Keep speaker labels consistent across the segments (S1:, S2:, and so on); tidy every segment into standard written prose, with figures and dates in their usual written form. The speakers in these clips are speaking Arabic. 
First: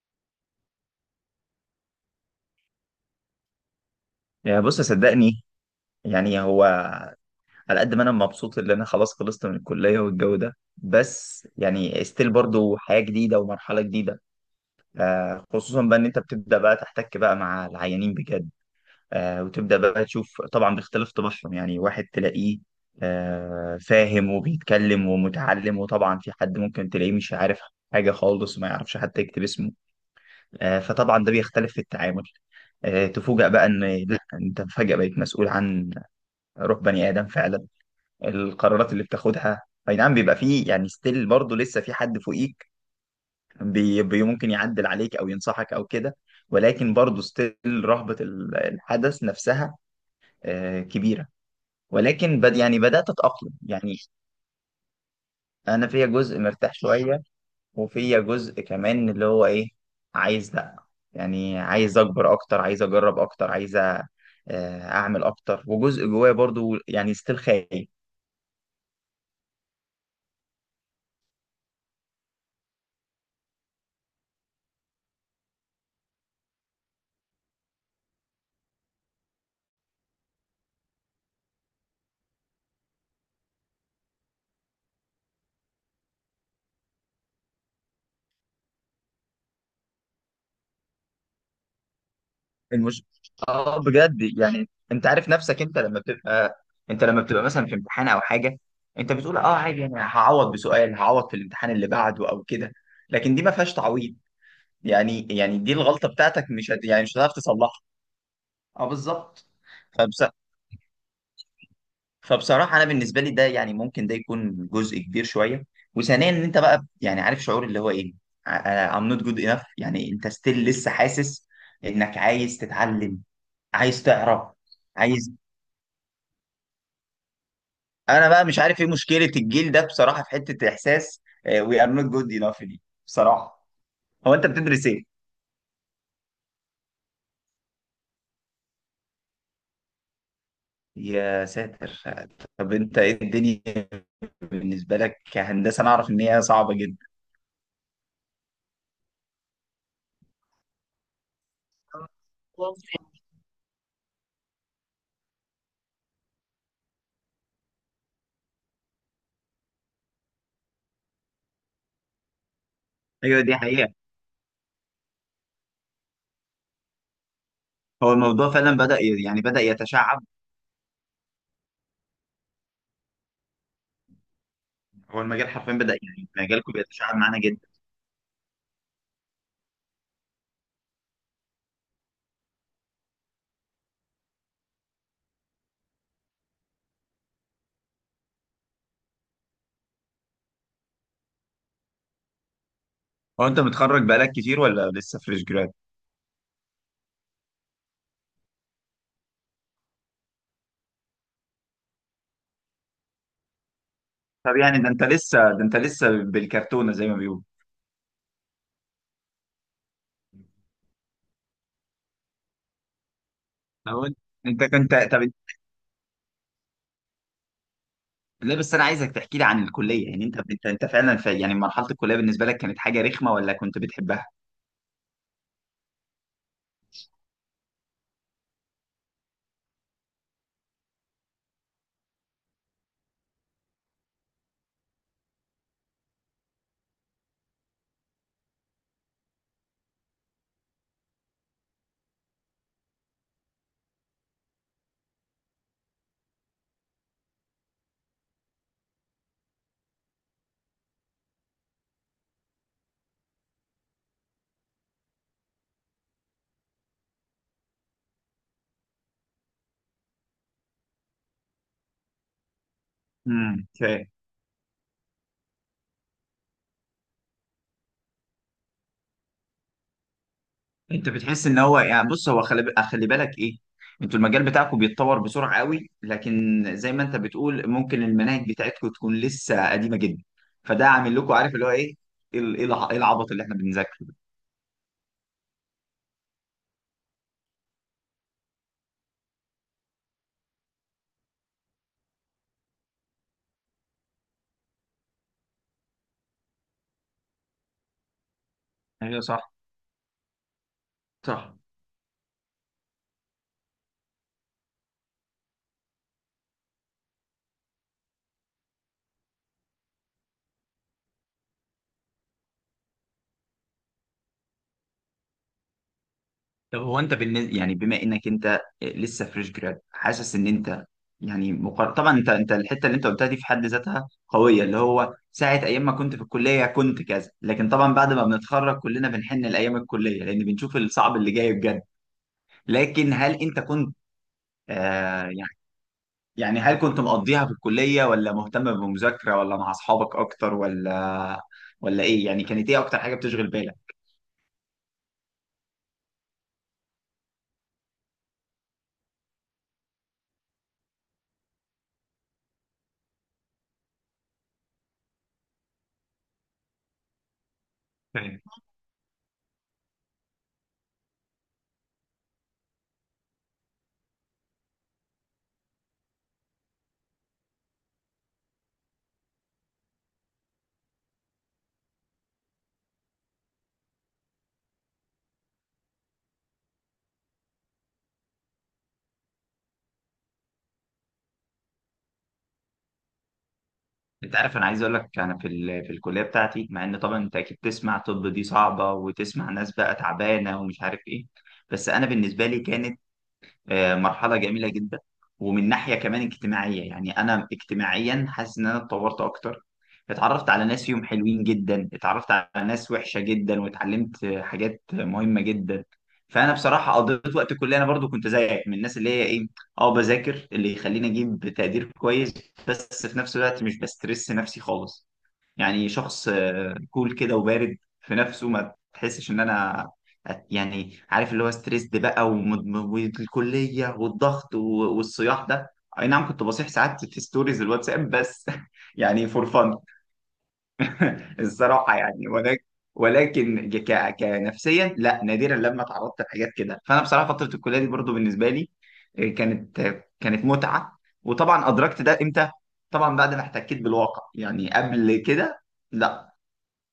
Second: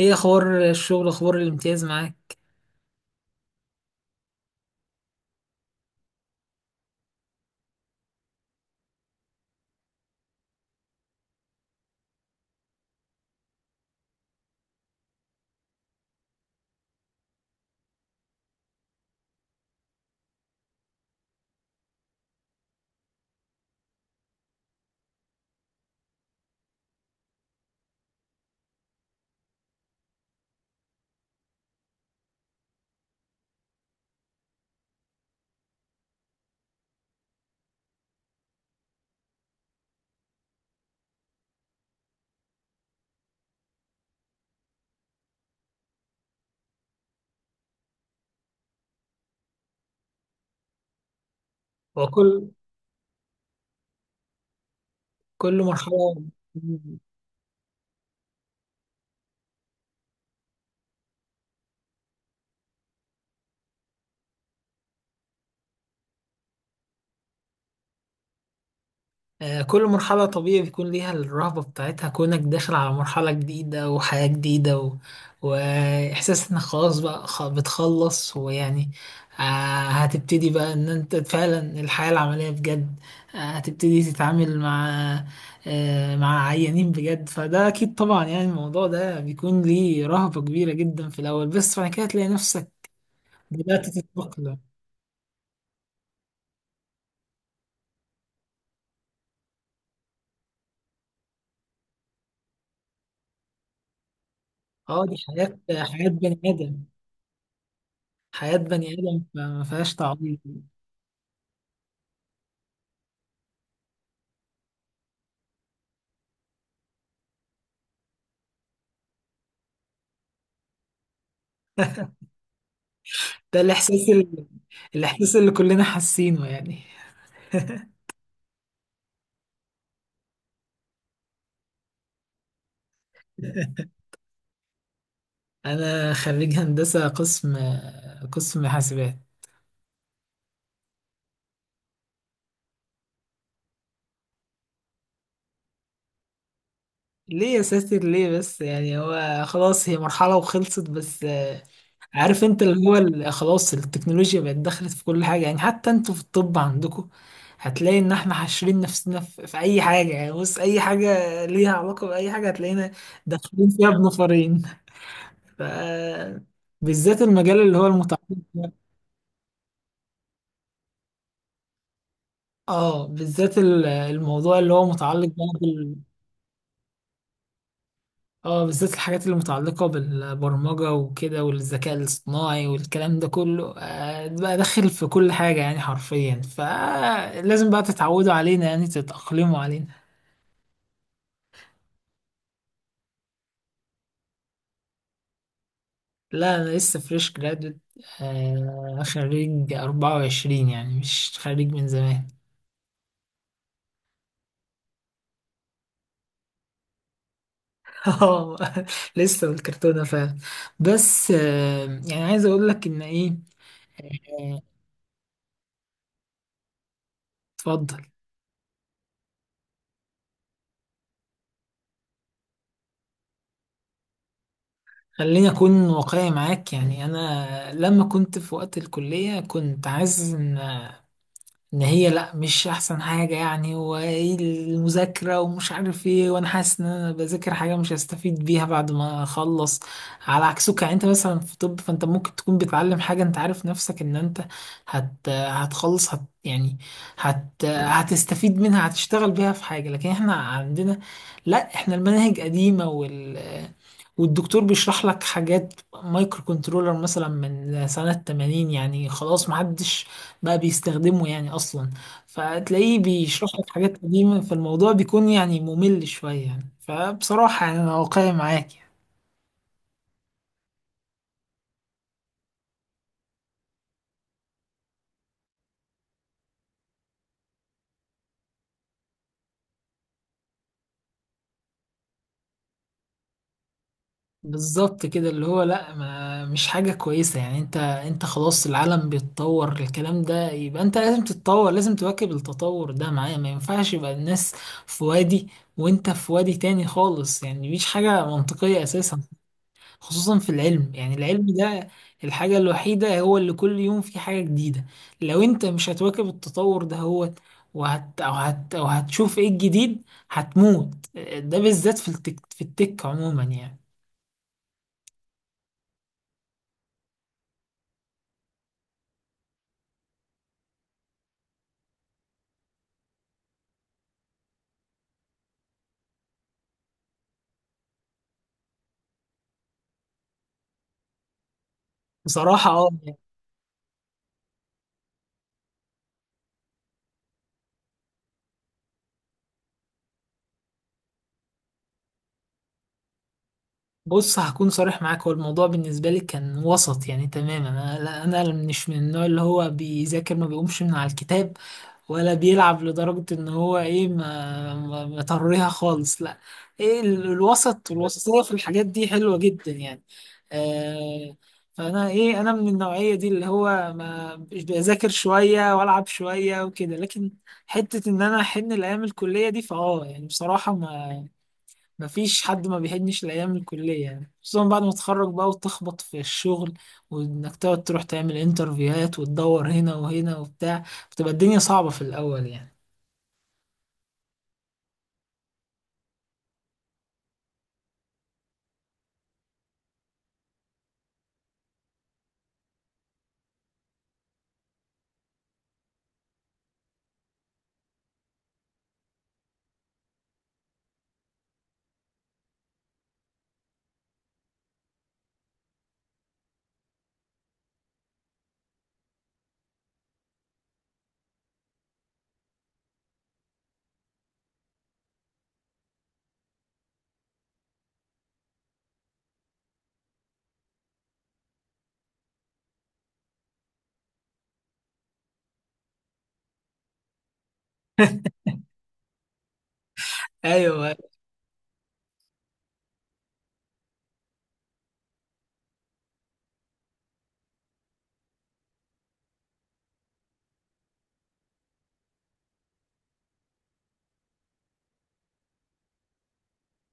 S1: ايه اخبار الشغل؟ اخبار الامتياز معاك؟
S2: يا بص، صدقني. يعني هو، على قد ما انا مبسوط ان انا خلاص خلصت من الكليه والجو ده، بس يعني ستيل برضو حياه جديده ومرحله جديده. خصوصا بقى ان انت بتبدا بقى تحتك بقى مع العيانين بجد. وتبدا بقى تشوف طبعا باختلاف طباعهم. يعني واحد تلاقيه فاهم وبيتكلم ومتعلم، وطبعا في حد ممكن تلاقيه مش عارف حاجه خالص وما يعرفش حتى يكتب اسمه. فطبعا ده بيختلف في التعامل. تفوجأ بقى ان، لا، انت فجأة بقيت مسؤول عن روح بني ادم فعلا، القرارات اللي بتاخدها. اي نعم، بيبقى فيه يعني ستيل برضه لسه في حد فوقيك، بي بي، ممكن يعدل عليك او ينصحك او كده، ولكن برضه ستيل رهبة الحدث نفسها كبيرة. ولكن
S1: وكل
S2: بد يعني بدأت أتأقلم يعني.
S1: كل كل
S2: أنا فيا
S1: مرحله.
S2: جزء مرتاح شوية، وفيا جزء كمان اللي هو إيه، عايز، لأ، يعني عايز أكبر أكتر، عايز أجرب أكتر، عايز أعمل أكتر. وجزء جوايا برضه يعني ستيل خايف.
S1: كل مرحله طبيعي بيكون ليها الرهبه بتاعتها، كونك داخل على مرحله جديده وحياه جديده واحساس انك خلاص بقى بتخلص ويعني. آه، هتبتدي بقى ان انت فعلا الحياه العمليه بجد. هتبتدي تتعامل مع، مع عيانين بجد، فده اكيد طبعا يعني الموضوع ده بيكون ليه رهبه كبيره جدا في الاول، بس بعد كده تلاقي نفسك
S2: المش... اه
S1: بدأت
S2: بجد،
S1: تتأقلم.
S2: يعني انت عارف نفسك انت لما بتبقى مثلا في امتحان او حاجه، انت بتقول اه عادي، يعني هعوض بسؤال، هعوض في الامتحان اللي بعده او كده. لكن دي ما فيهاش تعويض.
S1: اه دي
S2: يعني
S1: حياة،
S2: يعني دي
S1: حياة
S2: الغلطه
S1: بني
S2: بتاعتك، مش
S1: آدم،
S2: هت... يعني مش هتعرف تصلحها.
S1: حياة
S2: اه
S1: بني آدم
S2: بالظبط.
S1: فما فيهاش
S2: فبص...
S1: تعويض.
S2: فبصراحه انا بالنسبه لي، ده يعني ممكن ده يكون جزء كبير شويه. وثانيا ان انت بقى يعني عارف شعور اللي هو ايه، I- I'm not good enough. يعني انت ستيل لسه حاسس انك عايز تتعلم،
S1: ده
S2: عايز
S1: الإحساس،
S2: تعرف، عايز.
S1: الإحساس اللي كلنا حاسينه يعني.
S2: انا بقى مش عارف ايه مشكله الجيل ده بصراحه، في حته احساس وي ار نوت جود انف دي بصراحه. هو انت بتدرس ايه؟
S1: أنا خريج هندسة، قسم حاسبات.
S2: يا ساتر. طب انت ايه الدنيا بالنسبه لك كهندسه؟ انا اعرف ان هي صعبه جدا.
S1: ليه يا ساتر ليه بس؟ يعني هو خلاص، هي مرحلة وخلصت بس. عارف انت اللي هو خلاص التكنولوجيا بقت دخلت في كل حاجة، يعني حتى انتوا في الطب عندكم هتلاقي ان احنا حاشرين نفسنا في اي حاجة، يعني بص اي حاجة ليها علاقة بأي حاجة هتلاقينا
S2: ايوه دي
S1: داخلين فيها
S2: حقيقه.
S1: بنفرين. ف بالذات المجال اللي هو
S2: هو
S1: المتعلق.
S2: الموضوع فعلا بدا يعني بدا يتشعب.
S1: اه بالذات الموضوع اللي هو
S2: هو
S1: متعلق بقى،
S2: المجال حرفيا بدا، يعني مجالكم بيتشعب معانا جدا.
S1: بالذات الحاجات اللي متعلقة بالبرمجة وكده والذكاء الاصطناعي والكلام ده كله، آه بقى داخل في كل حاجة يعني حرفيا، فلازم بقى تتعودوا علينا، يعني تتأقلموا علينا.
S2: هو انت متخرج بقالك كتير ولا لسه فريش جراد؟
S1: لا أنا لسه فريش جرادويت، آه خريج 24، يعني مش خريج من زمان.
S2: طب يعني ده انت لسه بالكرتونه زي ما بيقولوا.
S1: اه لسه بالكرتونة فعلا. بس، يعني عايز اقول لك ان ايه.
S2: هو
S1: آه،
S2: انت كنت طب؟
S1: اتفضل.
S2: لا بس انا عايزك تحكي لي عن الكليه. يعني انت فعلا في يعني مرحله الكليه بالنسبه لك كانت حاجه رخمه ولا كنت بتحبها؟
S1: خليني اكون واقعي معاك، يعني انا لما كنت في وقت الكلية كنت عايز ان هي، لا مش احسن حاجة يعني، وايه المذاكرة ومش عارف ايه، وانا حاسس ان انا بذاكر حاجة مش هستفيد بيها بعد ما اخلص. على عكسك يعني، انت مثلا في طب فانت ممكن تكون بتعلم حاجة انت عارف نفسك ان انت هتخلص، يعني هتستفيد منها، هتشتغل بيها في حاجة. لكن احنا عندنا، لا احنا المناهج قديمة والدكتور بيشرح لك حاجات مايكرو كنترولر مثلا من سنة 80، يعني خلاص محدش بقى بيستخدمه يعني اصلا، فتلاقيه بيشرح
S2: امم،
S1: لك حاجات
S2: اوكي.
S1: قديمة، فالموضوع بيكون يعني ممل شوية يعني، فبصراحة يعني انا واقعي معاك يعني.
S2: انت بتحس ان هو يعني، بص، هو خلي خلي بالك ايه، انتوا المجال بتاعكم بيتطور بسرعه قوي، لكن زي ما انت بتقول ممكن المناهج بتاعتكم تكون لسه قديمه جدا. فده عامل لكم عارف اللي هو ايه، ال- ايه الع- إيه العبط اللي احنا بنذاكره ده.
S1: بالظبط كده، اللي هو لا ما مش حاجة كويسة، يعني انت خلاص، العالم بيتطور الكلام ده، يبقى انت لازم تتطور، لازم تواكب التطور ده معاه، ما ينفعش يبقى الناس في وادي وانت في وادي تاني خالص يعني، مفيش حاجة منطقية اساسا.
S2: ايوه صح.
S1: خصوصا في العلم، يعني العلم
S2: صح.
S1: ده الحاجة الوحيدة هو اللي كل يوم في حاجة جديدة، لو انت مش هتواكب التطور ده هو وهت أو هت أو هتشوف ايه الجديد، هتموت. ده بالذات في التك، في التك عموما يعني.
S2: طب هو انت بالنسبه، يعني بما انك انت لسه فريش جراد، حاسس ان انت طبعا انت الحته اللي انت قلتها دي في حد ذاتها قويه، اللي هو ساعه ايام ما كنت في الكليه كنت كذا، لكن طبعا بعد ما بنتخرج كلنا بنحن لايام الكليه، لان بنشوف الصعب اللي جاي بجد.
S1: بصراحة
S2: لكن هل انت كنت، آه يعني يعني هل كنت مقضيها في الكليه، ولا مهتم بالمذاكره، ولا مع اصحابك اكتر، ولا ولا ايه؟ يعني كانت ايه اكتر حاجه بتشغل
S1: بص هكون صريح معاك، هو الموضوع بالنسبة لي كان وسط يعني تماما. أنا مش من النوع اللي هو بيذاكر ما بيقومش من على الكتاب، ولا بيلعب لدرجة إن هو إيه مطريها خالص لا. إيه الوسط
S2: بالك؟
S1: والوسطية في الحاجات دي حلوة جدا يعني. آه فأنا إيه، أنا من النوعية دي اللي هو ما مش بذاكر شوية وألعب شوية وكده. لكن حتة إن أنا أحن الأيام الكلية دي فأه، يعني بصراحة، ما مفيش حد ما بيحنش لأيام الكلية يعني، خصوصا بعد ما تتخرج بقى وتخبط في الشغل، وإنك تقعد تروح تعمل انترفيوهات وتدور هنا وهنا وبتاع، بتبقى الدنيا صعبة في الأول يعني.
S2: انت عارف، انا عايز اقول لك، انا في في الكليه بتاعتي، مع ان طبعا انت اكيد تسمع طب دي صعبه، وتسمع ناس بقى تعبانه ومش عارف ايه، بس انا بالنسبه لي كانت مرحلة جميلة جدا. ومن ناحية كمان اجتماعية، يعني أنا اجتماعيا حاسس إن أنا اتطورت أكتر. اتعرفت على ناس فيهم حلوين جدا، اتعرفت على ناس وحشة جدا، واتعلمت حاجات مهمة جدا. فأنا بصراحة قضيت وقت الكلية، أنا برضو كنت زيك من الناس اللي هي إيه، أه بذاكر اللي يخليني أجيب تقدير كويس، بس في نفس الوقت مش بسترس نفسي خالص. يعني شخص كول كده وبارد في نفسه، ما تحسش ان انا يعني عارف اللي هو ستريسد بقى، والكليه والضغط والصياح ده. اي نعم كنت بصيح ساعات في ستوريز الواتساب بس يعني فور فن.
S1: أيوه.
S2: الصراحه يعني. ولكن، ولكن ك... كنفسيا، لا، نادرا لما تعرضت لحاجات كده. فانا بصراحه فتره الكليه دي برضو بالنسبه لي كانت، كانت متعه. وطبعا ادركت ده امتى؟ طبعا بعد ما احتكيت بالواقع، يعني قبل كده لا.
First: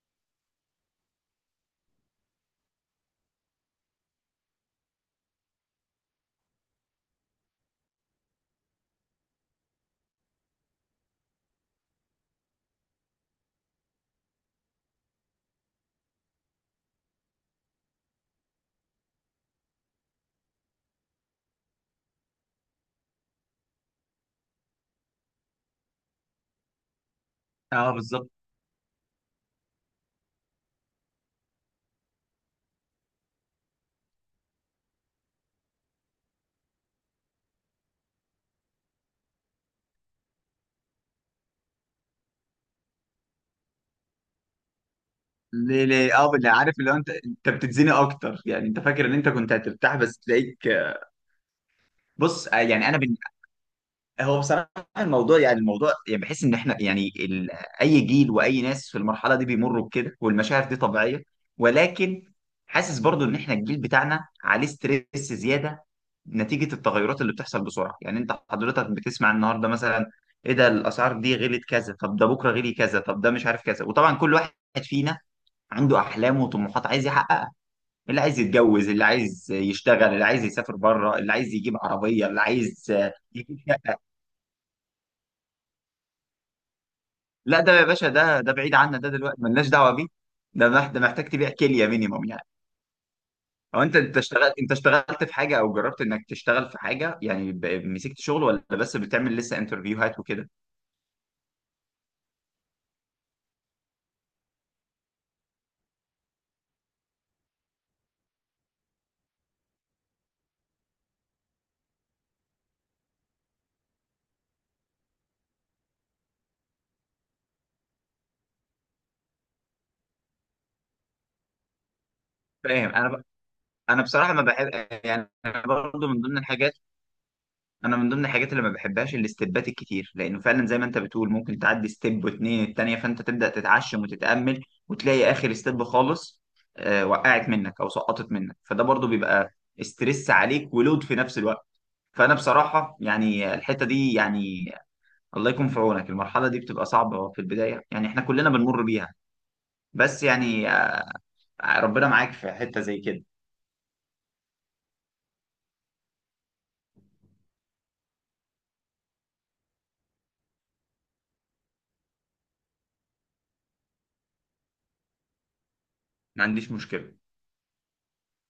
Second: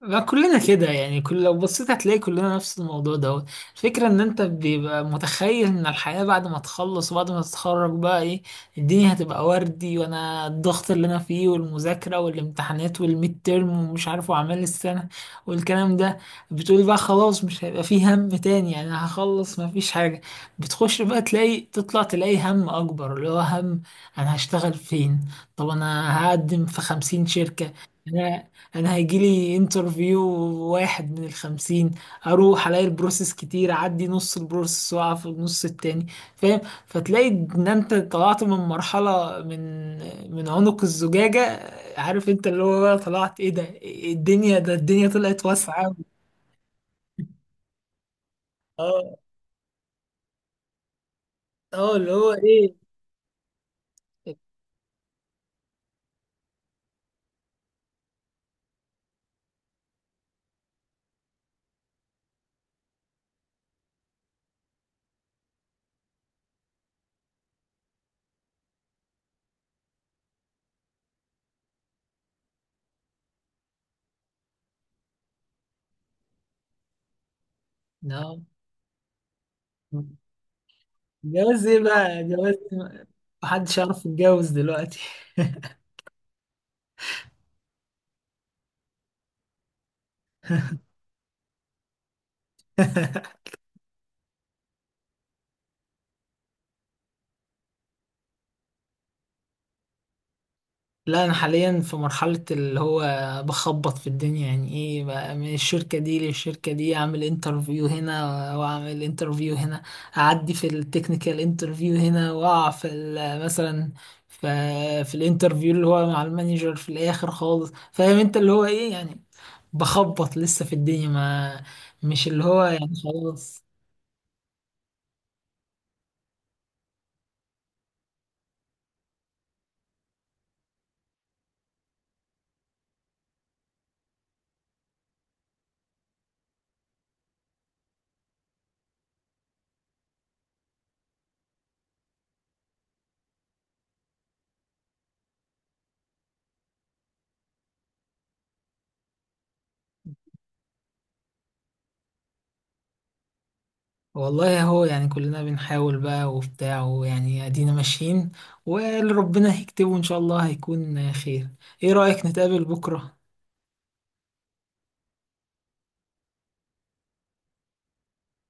S1: ما كلنا كده يعني، كل لو بصيت هتلاقي كلنا نفس الموضوع ده. الفكرة ان انت بيبقى متخيل ان الحياة بعد ما تخلص وبعد ما تتخرج بقى ايه، الدنيا هتبقى وردي، وانا الضغط اللي انا فيه والمذاكرة والامتحانات والميد تيرم ومش عارف واعمال السنة والكلام ده، بتقول بقى خلاص مش هيبقى فيه هم تاني يعني، هخلص ما فيش حاجة. بتخش بقى تلاقي، تطلع تلاقي هم اكبر، اللي هو هم انا هشتغل فين؟ طب انا هقدم في خمسين شركة،
S2: اه بالظبط.
S1: انا هيجيلي انترفيو واحد من الخمسين، اروح الاقي البروسيس كتير، اعدي نص البروسيس واقع في النص التاني، فاهم؟ فتلاقي ان انت طلعت من مرحلة، من عنق الزجاجة، عارف انت اللي هو بقى طلعت ايه ده، إيه الدنيا، ده الدنيا طلعت واسعة
S2: ليه
S1: أوي.
S2: ليه اه، اللي عارف اللي هو انت بتتزني اكتر. يعني انت فاكر ان
S1: اه
S2: انت كنت هترتاح بس تلاقيك.
S1: اه، اللي هو
S2: بص،
S1: ايه.
S2: يعني هو بصراحه الموضوع، يعني بحس ان احنا يعني اي جيل واي ناس في المرحله دي بيمروا بكده، والمشاعر دي طبيعيه. ولكن حاسس برضو ان احنا الجيل بتاعنا عليه ستريس زياده، نتيجه التغيرات اللي بتحصل بسرعه. يعني انت حضرتك بتسمع النهارده مثلا، ايه ده؟ الاسعار دي غلت كذا، طب ده بكره غلي كذا، طب ده مش عارف كذا. وطبعا كل واحد فينا عنده احلام وطموحات عايز يحققها. اللي عايز
S1: نعم.
S2: يتجوز، اللي عايز يشتغل، اللي عايز يسافر بره، اللي عايز
S1: جواز
S2: يجيب
S1: ايه بقى؟
S2: عربيه، اللي
S1: جواز
S2: عايز يجيب
S1: محدش
S2: شقه.
S1: يعرف يتجوز دلوقتي.
S2: لا ده يا باشا، ده بعيد عنا، ده دلوقتي ملناش دعوه بيه. ده محتاج تبيع كليه مينيموم يعني. او انت، انت اشتغلت في حاجه، او جربت انك تشتغل في حاجه يعني، مسكت شغل، ولا بس بتعمل لسه انترفيوهات وكده؟
S1: لا انا حاليا في مرحله اللي هو بخبط في الدنيا، يعني ايه بقى، من الشركه دي للشركه دي، اعمل انترفيو هنا واعمل انترفيو هنا، اعدي في التكنيكال انترفيو هنا، واقع في مثلا في في الانترفيو اللي هو مع المانجر في الاخر خالص، فاهم انت اللي هو ايه يعني، بخبط لسه في الدنيا، ما مش اللي هو
S2: فاهم.
S1: يعني خلاص.
S2: انا بصراحه ما بحب يعني، برضه من ضمن الحاجات، اللي ما بحبهاش الاستبات الكتير، لانه فعلا زي ما انت بتقول ممكن تعدي ستيب واتنين التانية، فانت تبدا تتعشم وتتامل، وتلاقي اخر ستيب خالص وقعت منك او سقطت منك. فده برضو بيبقى استرس عليك ولود في نفس الوقت. فانا بصراحه يعني الحته دي يعني، الله يكون في عونك. المرحله دي بتبقى صعبه في البدايه، يعني احنا كلنا بنمر بيها. بس يعني ربنا معاك في حته زي كده.
S1: والله اهو يعني، كلنا بنحاول بقى وبتاع ويعني ادينا ماشيين، واللي ربنا هيكتبه ان شاء الله هيكون خير. ايه رأيك نتقابل بكرة؟
S2: ما عنديش مشكله.